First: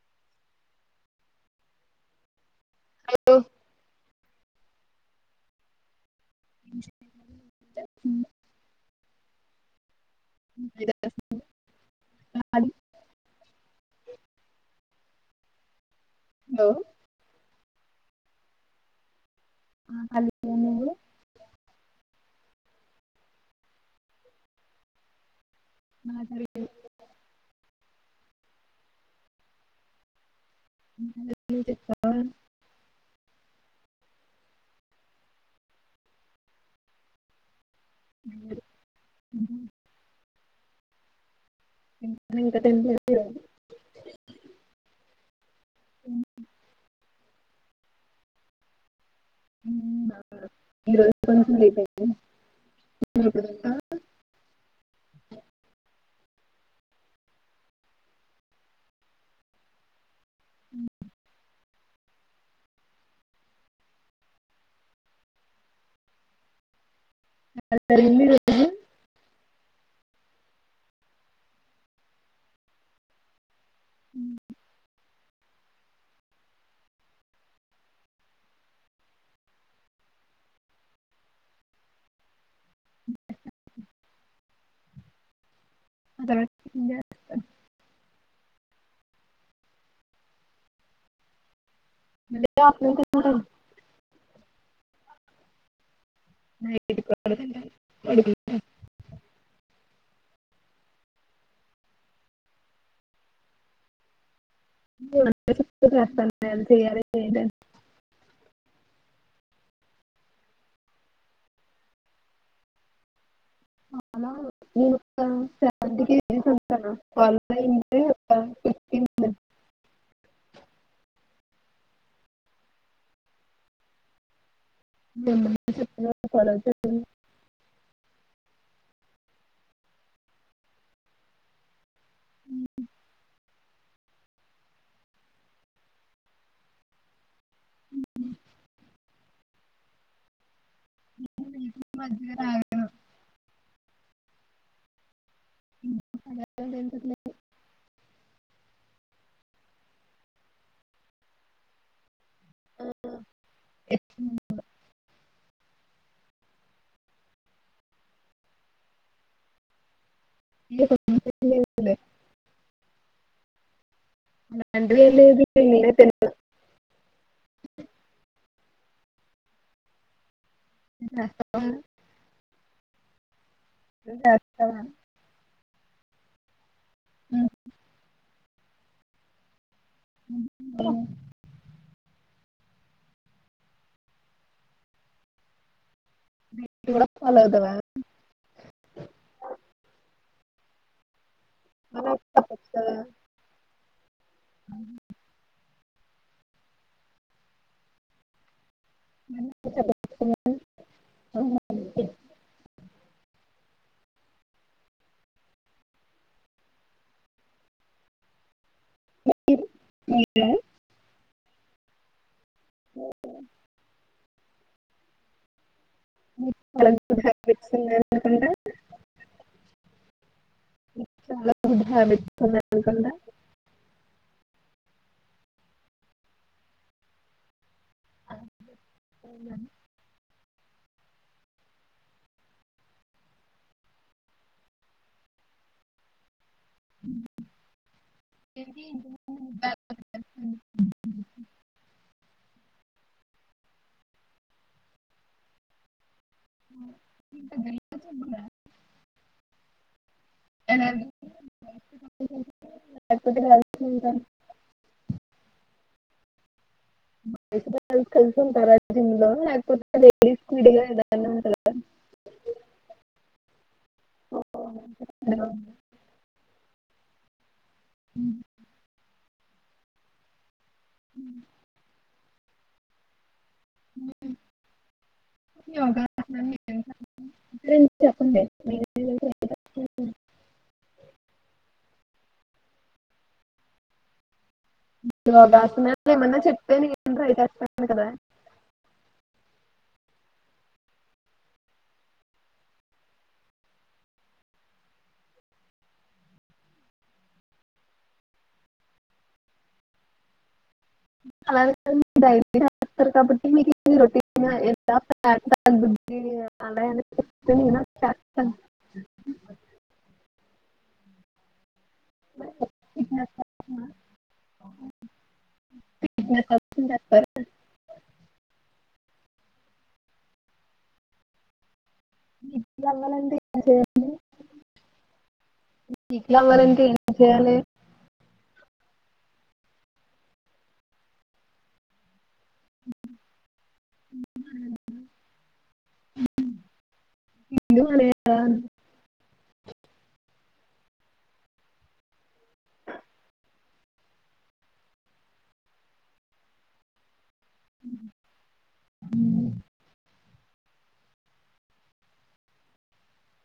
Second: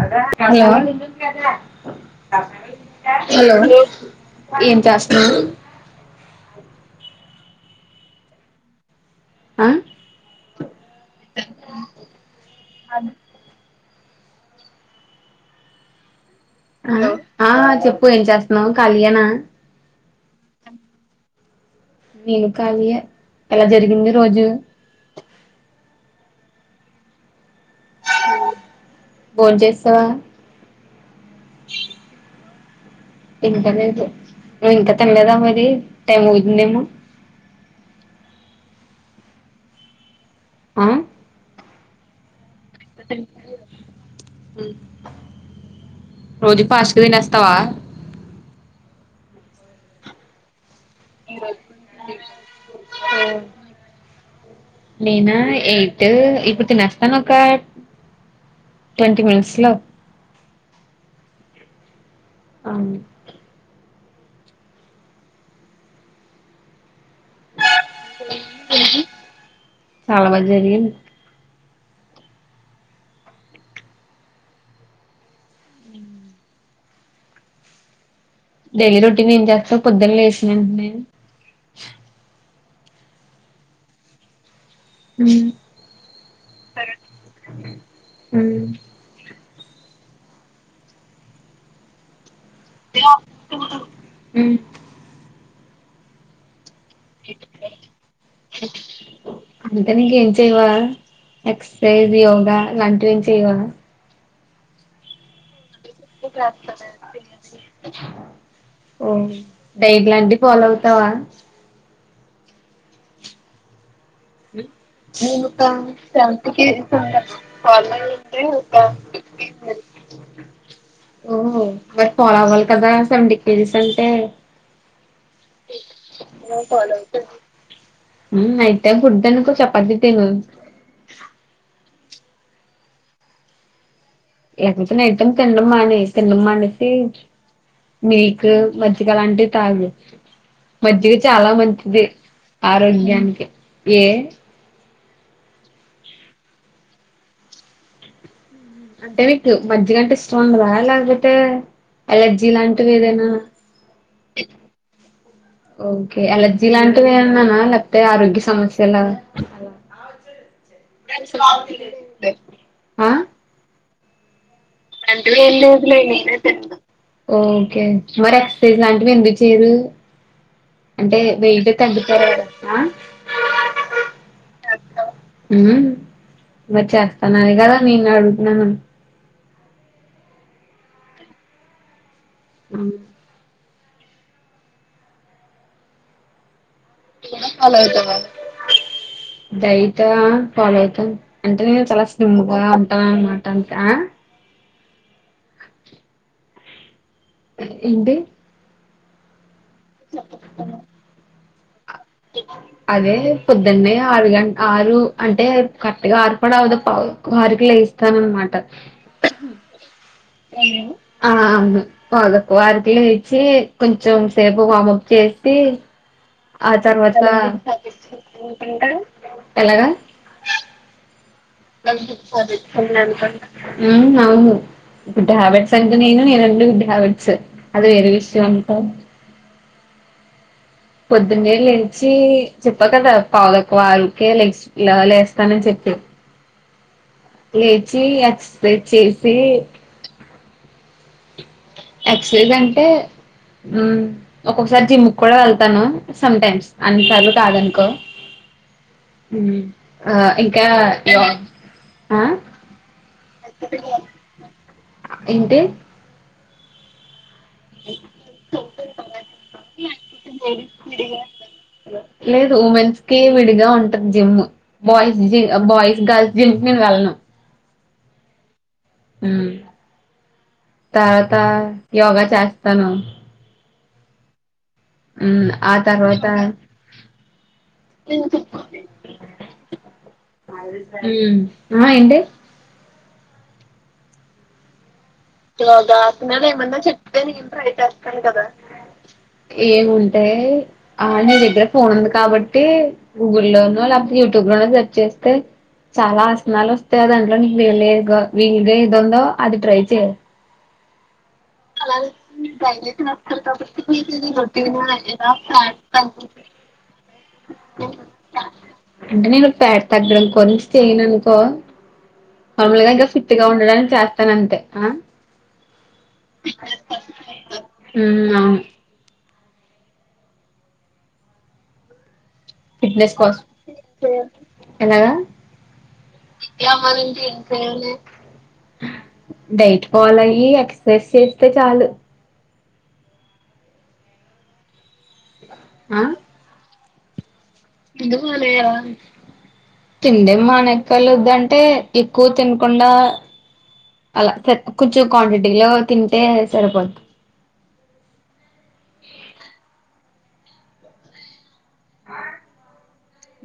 అద అద ఈ హలో ఏం చస్తున్నారు రోజు ఆ ది హలో ఆ ఆ చెప్పు ఏం చేస్తున్నావు ఖాళీయేనా హలో నువ్వు నేను ఖాళీయే ఎలా జరిగింది రోజు [unintelligible] బోంజేసవా చెక్క [unintelligible] ఇంకా తినలేదా నువ్వు ఇంకా తినలేదా మరి టైం అవుతుందేమో [unintelligible] ఆ ఇ ఏమో లే హు రోజు ఫస్ట్ గా తినేస్తావా [unintelligible] కొంచెం లేట్ అయింది ననా ఏ ఇప్పుడు దాకా నిన్నా ఏటై ఇప్పుడు తినస్తాను అక్కాయ్ ట్వంటీ మినిట్స్ లో అవును జరిగింది ఈ రోజు చాలా మంది జరిగింది ఉ డైలీ రొటీన్ ఏం చేస్తా పొద్దున్న లేసివెంటనే ఉ వాకింగ్ చేస్తాను ఉమ్ [unintelligible] హు నే అంత నీకె చేయవా ఎక్ససైజ యోగా అలాంటివి చేయవా [unintelligible] నీను నేను చేయాలి ఏంటని చేయిస్తాను ఓ డైట్లాంటివి ఫాలో అవుతావా అలా నేను ఒక సెవెంటీకి చేసి శాంతికి ఉంటాను అంట వాళ్ళు అయింది ఒక ఫిఫ్టీన్ ఓహ మరి ఫాలో అవ్వాలి కదా సెవెంటీ కేజీస్ అంటే ఏం చెప్పు కాలజమున్ ఉమ్ అయితే గుడ్డునుకో చపాతి తిను. ఉమ్ ఎంటనే ఐటం తీన్నమ్మానై తెన్నమ్మానేసి మిల్క్ మ అ గా లాంటీ తాగు మజ్జిగ చాలా మంచిది మజ్జిగ తాగను ఆరోగ్యానికి ఏ అ [unintelligible] మ్ అ అంటే మీకు మజ్జిగ అంటే స్పూన్ లా లాగితే అలర్జీ లాంటివి ఏదైనా ఓకే అలర్ ఇలాంటివి అన్నానా లేకపోతే ఆరోగ్య సమస్యలా ఆ అలాంటివి ఏం అంటే లేదు లెద్ లేవే తెలిసి నేనే పేద్ ఓకే మరి ఇలాంటివి ఎందుకు చెయ్యరు అంటే చేస్తావా వేయిటి వ్ కనిపెట్టారే ఆ మ్ టాస్తాగాని ఉమ్ వచ్చేస్తానాయిగ ని నాడు న్నాను ము ము హలో ము కూడా ఫాలో అవుతావా పాల్ తాగుతావా డైట్ ఆ ఫాలో అయితున్న అంటే నేను చాలా అలా స్లిమ్ గా తప్పచ్చు కదా ఉంటాన అనమాట ఆ ఏంటి ము ఉమ్ అదే పొద్దున్నే ఆరు గంట్ ఆరు అంటే కరెక్ట్ గా ఆరు కుడా అవదు పావ్ దక్వఆరు కి లేస్తాఅన మాట మీరా ఆ ఆ అవును పావ్ దక్ వారికిలే ఇచ్చి కొంచెం చు సేపు వామప్ చేసి ఈ ఆ గుడ్ తర్వాత హ్యాబిట్స్ ఉన్నాయి అనుకుంటా ఎలాగా చాలా గుడ్ హ్యాబిట్స్ ఉన్నాయి అనుకుంటా ఉహూ అవును గుడ్ హాబెట్స్ అంటే నేను నేనంటే గుడ్ హాబెట్స్ అది వేరే విషయం అనుకో పొద్దున్నే లేచి చెప్పా కదా పావు తక్కువ ఆరు కే లే లేస్తానని చెప్పి లేదు లేచి ఎక్సర్సైజ్ చేసి ఎక్సర్సైజ్ అంటే ఉమ్ ఒక్కొక్కసారి జిమ్ కి కూడా వెళ్తాను సమ్ టైమ్స్ అన్నిసార్లు కాదనుకో హుమ్మ్ ఆ [inaudible] ఏంటి బాయ్స్ బాయ్స్ కలిసి ఉంటారా జిమ్ లో లేకపోతే లేడీస్ విడిగా ఏదైనా ఉంటారా లేదు ఉమెన్స్ కి విడిగా ఉంటది జిమ్ బాయ్స్ జి బాయ్స్ గర్ల్స్ జిమ్ నేను వెళ్ళను హుమ్ హుమ్మ్ తాత యోగా చేస్తాను ఉ హుమ్ ఆ తర్వాత ఏం చేస్తారు? చెప్పండి హుమ్మ్ నేను చేస్తాను. ఆ ఏంటి యోగాసనాలు ఏమన్నా చెప్తే నేను ట్రై చేస్తాను కదా ఏముంటాయి ఆ నీ దగ్గర ఫోన్ ఉంది కాబట్టి గూగుల్ లోనో లేకపోతే యూట్యూబ్ లోనో సెర్చ్ చేస్తే చాలా ఆసనాలు వస్తాయి దాంట్లో నీకు వీల వీలుగా ఏది ఉందో అది ట్రై చెయ్ అలా అంటారు ఏంటి మీరు డైలీ చేస్తారు కాబట్టి మీకు రొటీన్ గా ఎలా చేస్తారో చెప్తే నేను అలా చేస్తాను వన్స్ చేయననుకో నార్మల్ గా ఇంకా ఫిట్ ఫిట్నెస్ గా ఉండడానికి చేస్తాను అంతే ఫిట్నెస్ చేస్తారు హుమ్మ్ అవును ఇట్లా ఫిట్నెస్ అవ్వాలంటే కోసం ఏం చేయాలి ఎలాగా ఫిట్గా అవ్వాలంటే ఏం చేయాలి డైట్ ఫాలో అయ్యి ఎక్సర్సైజ్ చేస్తే చాలు అ ఇది మన- తిండి మానెయ్యాలా తిండెం మనక్క ఎక్కలొద్దంటే ఎక్కువ తినకుండా అలా కొంచెం క్వాంటిటీ లో తింటే సరిపోద్ది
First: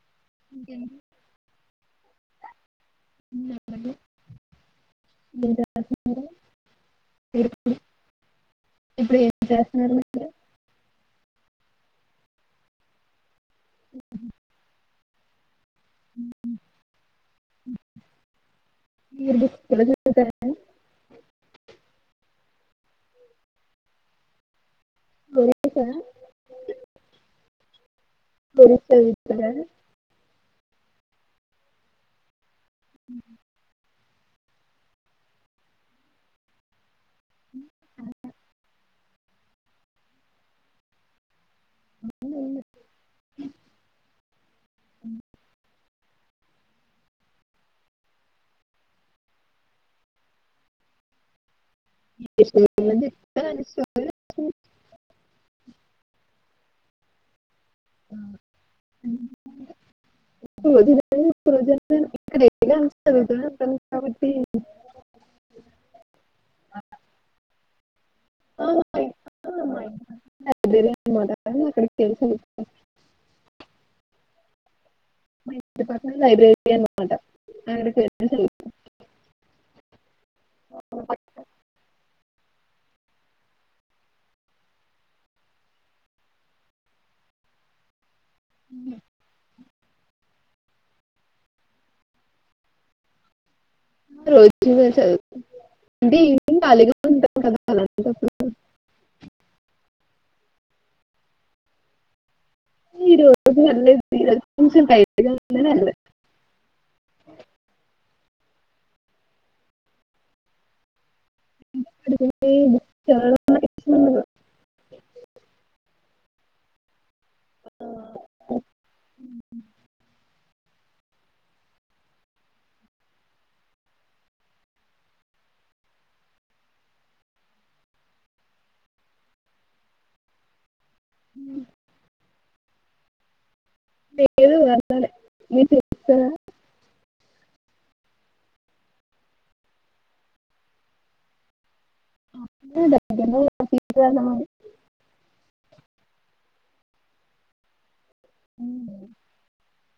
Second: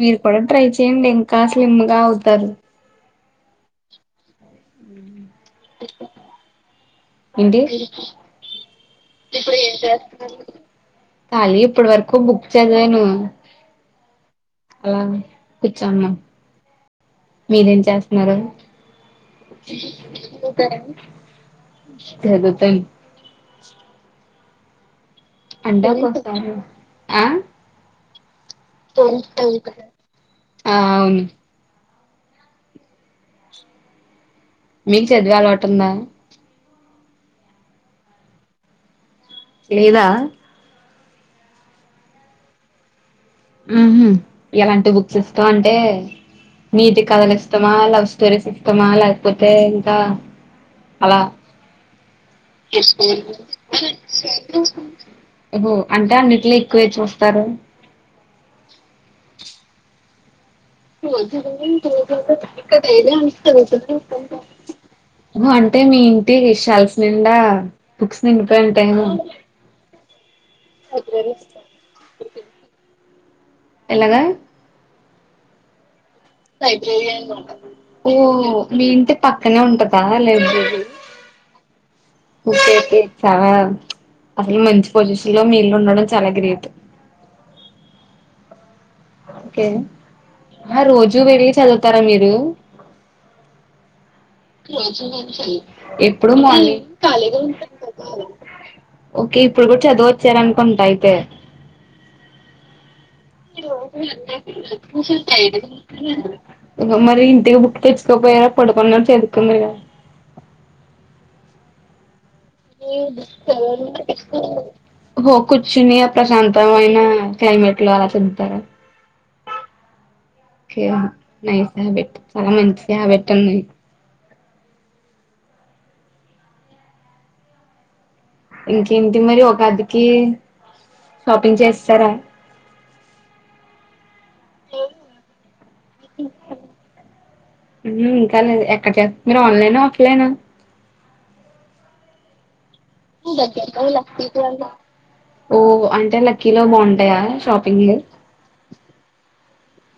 మీరు కూడా ట్రై ఇంకేంటి? చేయండి ఇంకా స్లిమ్ గా అవుతారు నువ్వు ఎక్కడికి మీరు ఏంటి ఇప్పుడు ఇప్పుడు ఏం చేస్తున్నారు కాలి ఇప్పటి వరకు బుక్ చదివాను ఆలనా కుచ్చ మీరేం జేస్తూన్నారు మీరు బుక్స్ కూడా చదువుతారా దుతాయి [inaudible] అంట స్టోరీసా ఆ స్టోరీస్ చదువుతారా ఆ అవును ఉ మీకు చదివే అలవాటుందా అ లేదా అ ముహు ఎలాంటి బుక్స్ ఇస్తాం అంటే నీతి కథలు ఇష్టమా లవ్ స్టోరీస్ ఇష్టమా లేకపోతే ఇంకా అలా ఏ స్టోరీ అని చెప్తారా అని స్టోరీ అంట అన్నిట్లే ఎక్కువే చూస్తారు ఆ ము ఏదైనా చదువుతూనే ఉంటాను కాబట్టి అంటే మీ ఇంటి షెల్ఫ్స్ నిండా బుక్స్ నింపె ఆ, మా ఉంటెను ఇ- ఆ, మా ఇంటి లైబ్రరీ అనమాట అక్కడికి వెళ్ళి చదువుతాను ఎలగ మ ప లైబ్రెరీ ఓ వెళ్ళి చదువుతాను మీ ఇంటి పక్కనే ఉంటంద లైబ్రెరీ సవ అసలు మంచి పొజిషన్ లో మీ ఇల్లు ఉండడం చాలా గ్రేట్ ఉ ఓకే ఆ రోజూ వెళ్ళి చదువుతారా మీరు రోజు నేను చదువుతాను అంటే ఎప్పుడు ఈవినింగ్ మార్ని ఖాళీగా ఉంటాను కదా అలాంటప్పుడు ఓకే ఇప్పుడు కూడా చదువొచ్చారనుకుంట అయితే ఈ రోజు వెళ్ళలేదు ఈ రోజు కొంచెం టైర్డ్గా ఉందని మరి ఇంటికి బుక్ తెచ్చుకోపోయర పడుకు చెదుకుందు అ కుచ్చుని ప్రశాంత మై ఆ క్లైమేట్ లో అలా తింటర నై స ఆ బట్ చాలా మంచి ఆ బెట్టన్నాయి ఇంకేంటి మరి ఒక అదికి షాపింగ్ చేసరా లేదు వెళ్ళాలి మీ సినిమా ఉప్ ఊప్ దగ్గరలో దగ్గరగా ఒ సీట్ లక్ పీపుల్ వెళ్దామని అంట అంటే లక్కీలో బాగుంటాయా షాపింగ్ అఊహ్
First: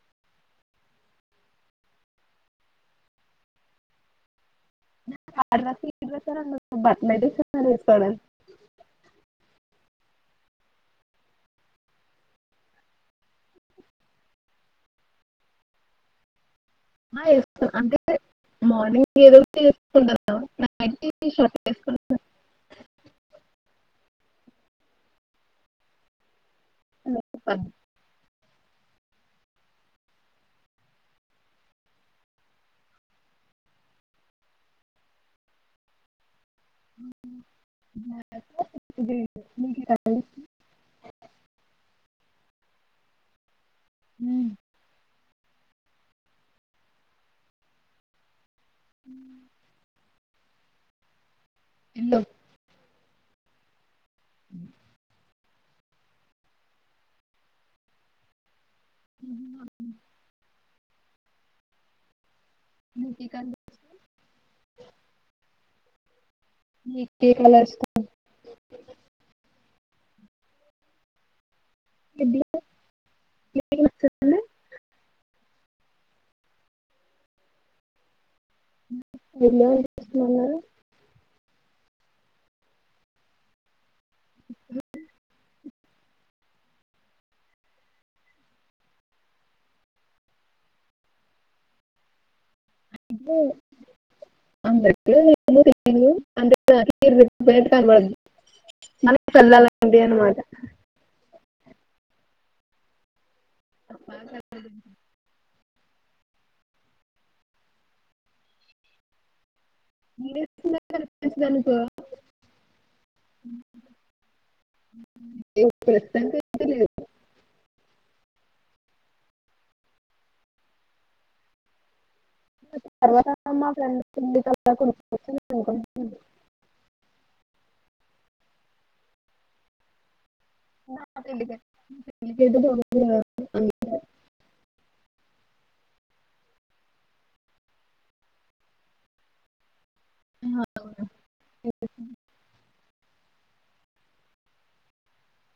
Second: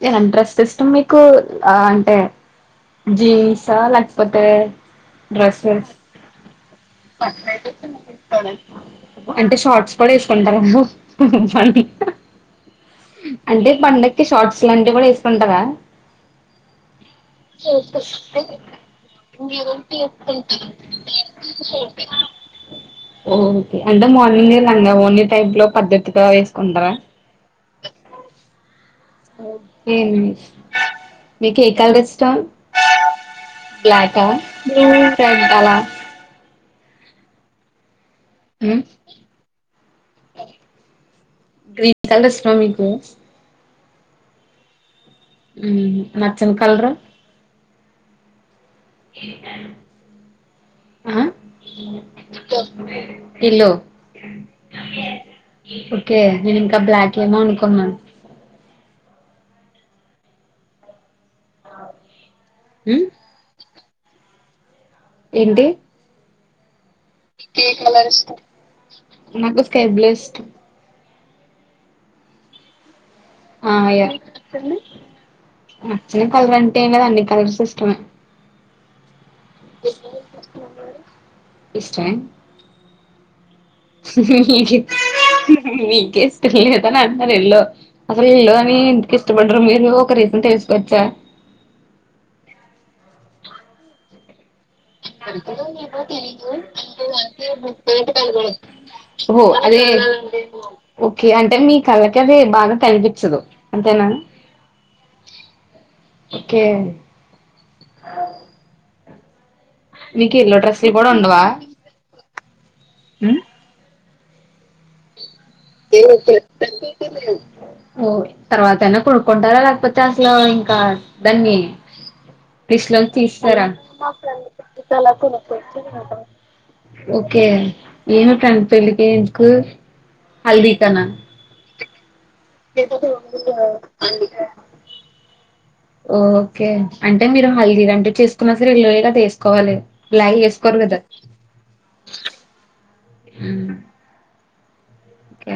ఎంత ఇంట్రెస్ట్ మీకు అంటే జీన్స లేకపోతే ఆడ వరస డ్రెస్సెస్ ఈడావరుస బట్టమ వేసు పడ అంటే షార్ట్స్ కూడా వేసుకుంటారుమ్ ప అంటే పండగకి షార్ట్స్ అట్లటివి కూడా వెసుకుంటారా ఆ, వేసుకో అంటే మార్నింగ్ ఏదో ఒకటి వేసుకుంటాను నైట్ షర్ట్ ఓకే అంటే మార్నింగ్ లంగావోనీ టైప్ లో పద్ధతిగా ఏస్ కుంటా వేసుకోను. ఓకే మీకు ఏ కలర్ ఇష్టం బ్లాకా బ్లూ [unintelligible] అలా [inaudible] మ్ ఇది నీకు కలర్ గ్రీన్ కలర్స్ లో మీ [unintelligible] ఊ ఉమ్ హు నచ్చన్ కల్రూ [inaudible] ఆ ఇల్లు [unintelligible] ఎల్లో ఉ ఓకే నేను ఇంకా బ్లాక్ ఏమో అనుకున్నా [unintelligible] ఉమ్, బ్లూ టీకా [inaudible] ఏంటి ఏ కలర్ ఇష్టం నాకు స్కై బ్లూ ఇష్టం [unintelligible] ఆ నీకు యా నచ్చిన నచ్చిన కలర్ అంటేం గదా అన్ని కలర్స్ ఇష్టమే ఎల్లో ఎందుకిస్టం లేదు ఇష్టం [inaudible] మీకిష్టం లేద అని అంటున్నరు ఎల్లో అసలు ఎల్లోనీ ఎందుకు ఇష్టపడారు మీరు ఒక రీజన్ తెలుసుకోచ్చా బ్ నాకు రిపేర్ కనబడదు మనకి అదే వెళ్ళాలండి అనమాట ఓకే అంటే మీ కళ్ళకి అది బాగా కనిపించదు అంతేనా ఓకే నీకు ఎల్లో డ్రస్లులు కూడా ఉండవా కనిపించదనుకో [inaudible] తిను ప్రస్తుతానికి అయితే లేదు [unintelligible] తర్వాతయినా కొనుక్కుంటారా లేకపోతే అసలు ఇంకా దాన్ని లిస్ట్ లోంచి తర్వాత తీసేసారా మా ఫ్రెండ్ పెళ్ళికి అలా కొనుక్కోవచ్చని అనుకుంటున్నాను ఓకే ఏమి ఫ్రెండ్ పెళ్ళికి నీకు నాకు తెలీదండి [unintelligible] ఓకే అంటే మీరు హల్దీ అంటూ చేసుకున్న సరే [unintelligible] రెగ్యులర్ గా ఏసుకోవాలి ఇలాగే ఏసుకోరు కదా హ్మ్ ఓకే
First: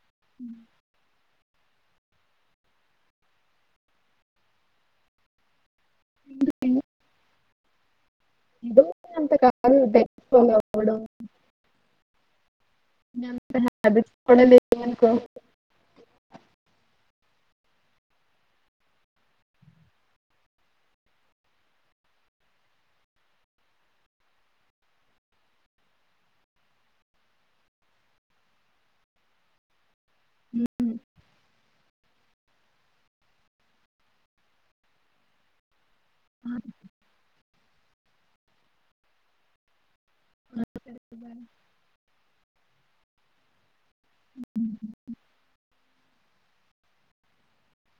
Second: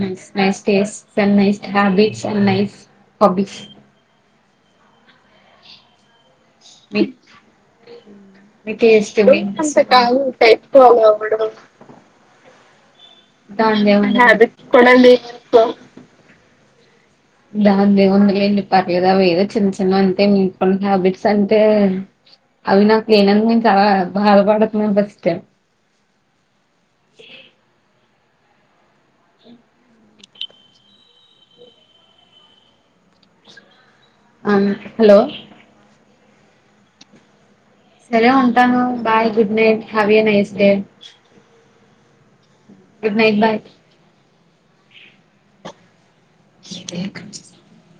నైస్ నైస్ టేస్ట్ తనది హ్యాబిట్స్ అండ్ నైస్ హాబీస్ అ మీ మీ ఏదో టేస్ట్ అంత కాదు డైట్ ఫాలో అవ్వడం అంత దాని హ్యాబిట్స్ కూడా దేముంది లేవు అనుకో దానిదేముంది లెండి పర్లేదు అవి ఏదో చిన్న చిన్న అంతే మీకున్న హ్యాబిట్స్ అంటే అవి నాకు లేనందుకు నేను చాలా బాధపడుతున్నాను ఫస్ట్ అ హలో అ సరే ఉంటాను bye good night have a nice day good night bye a [inaudible]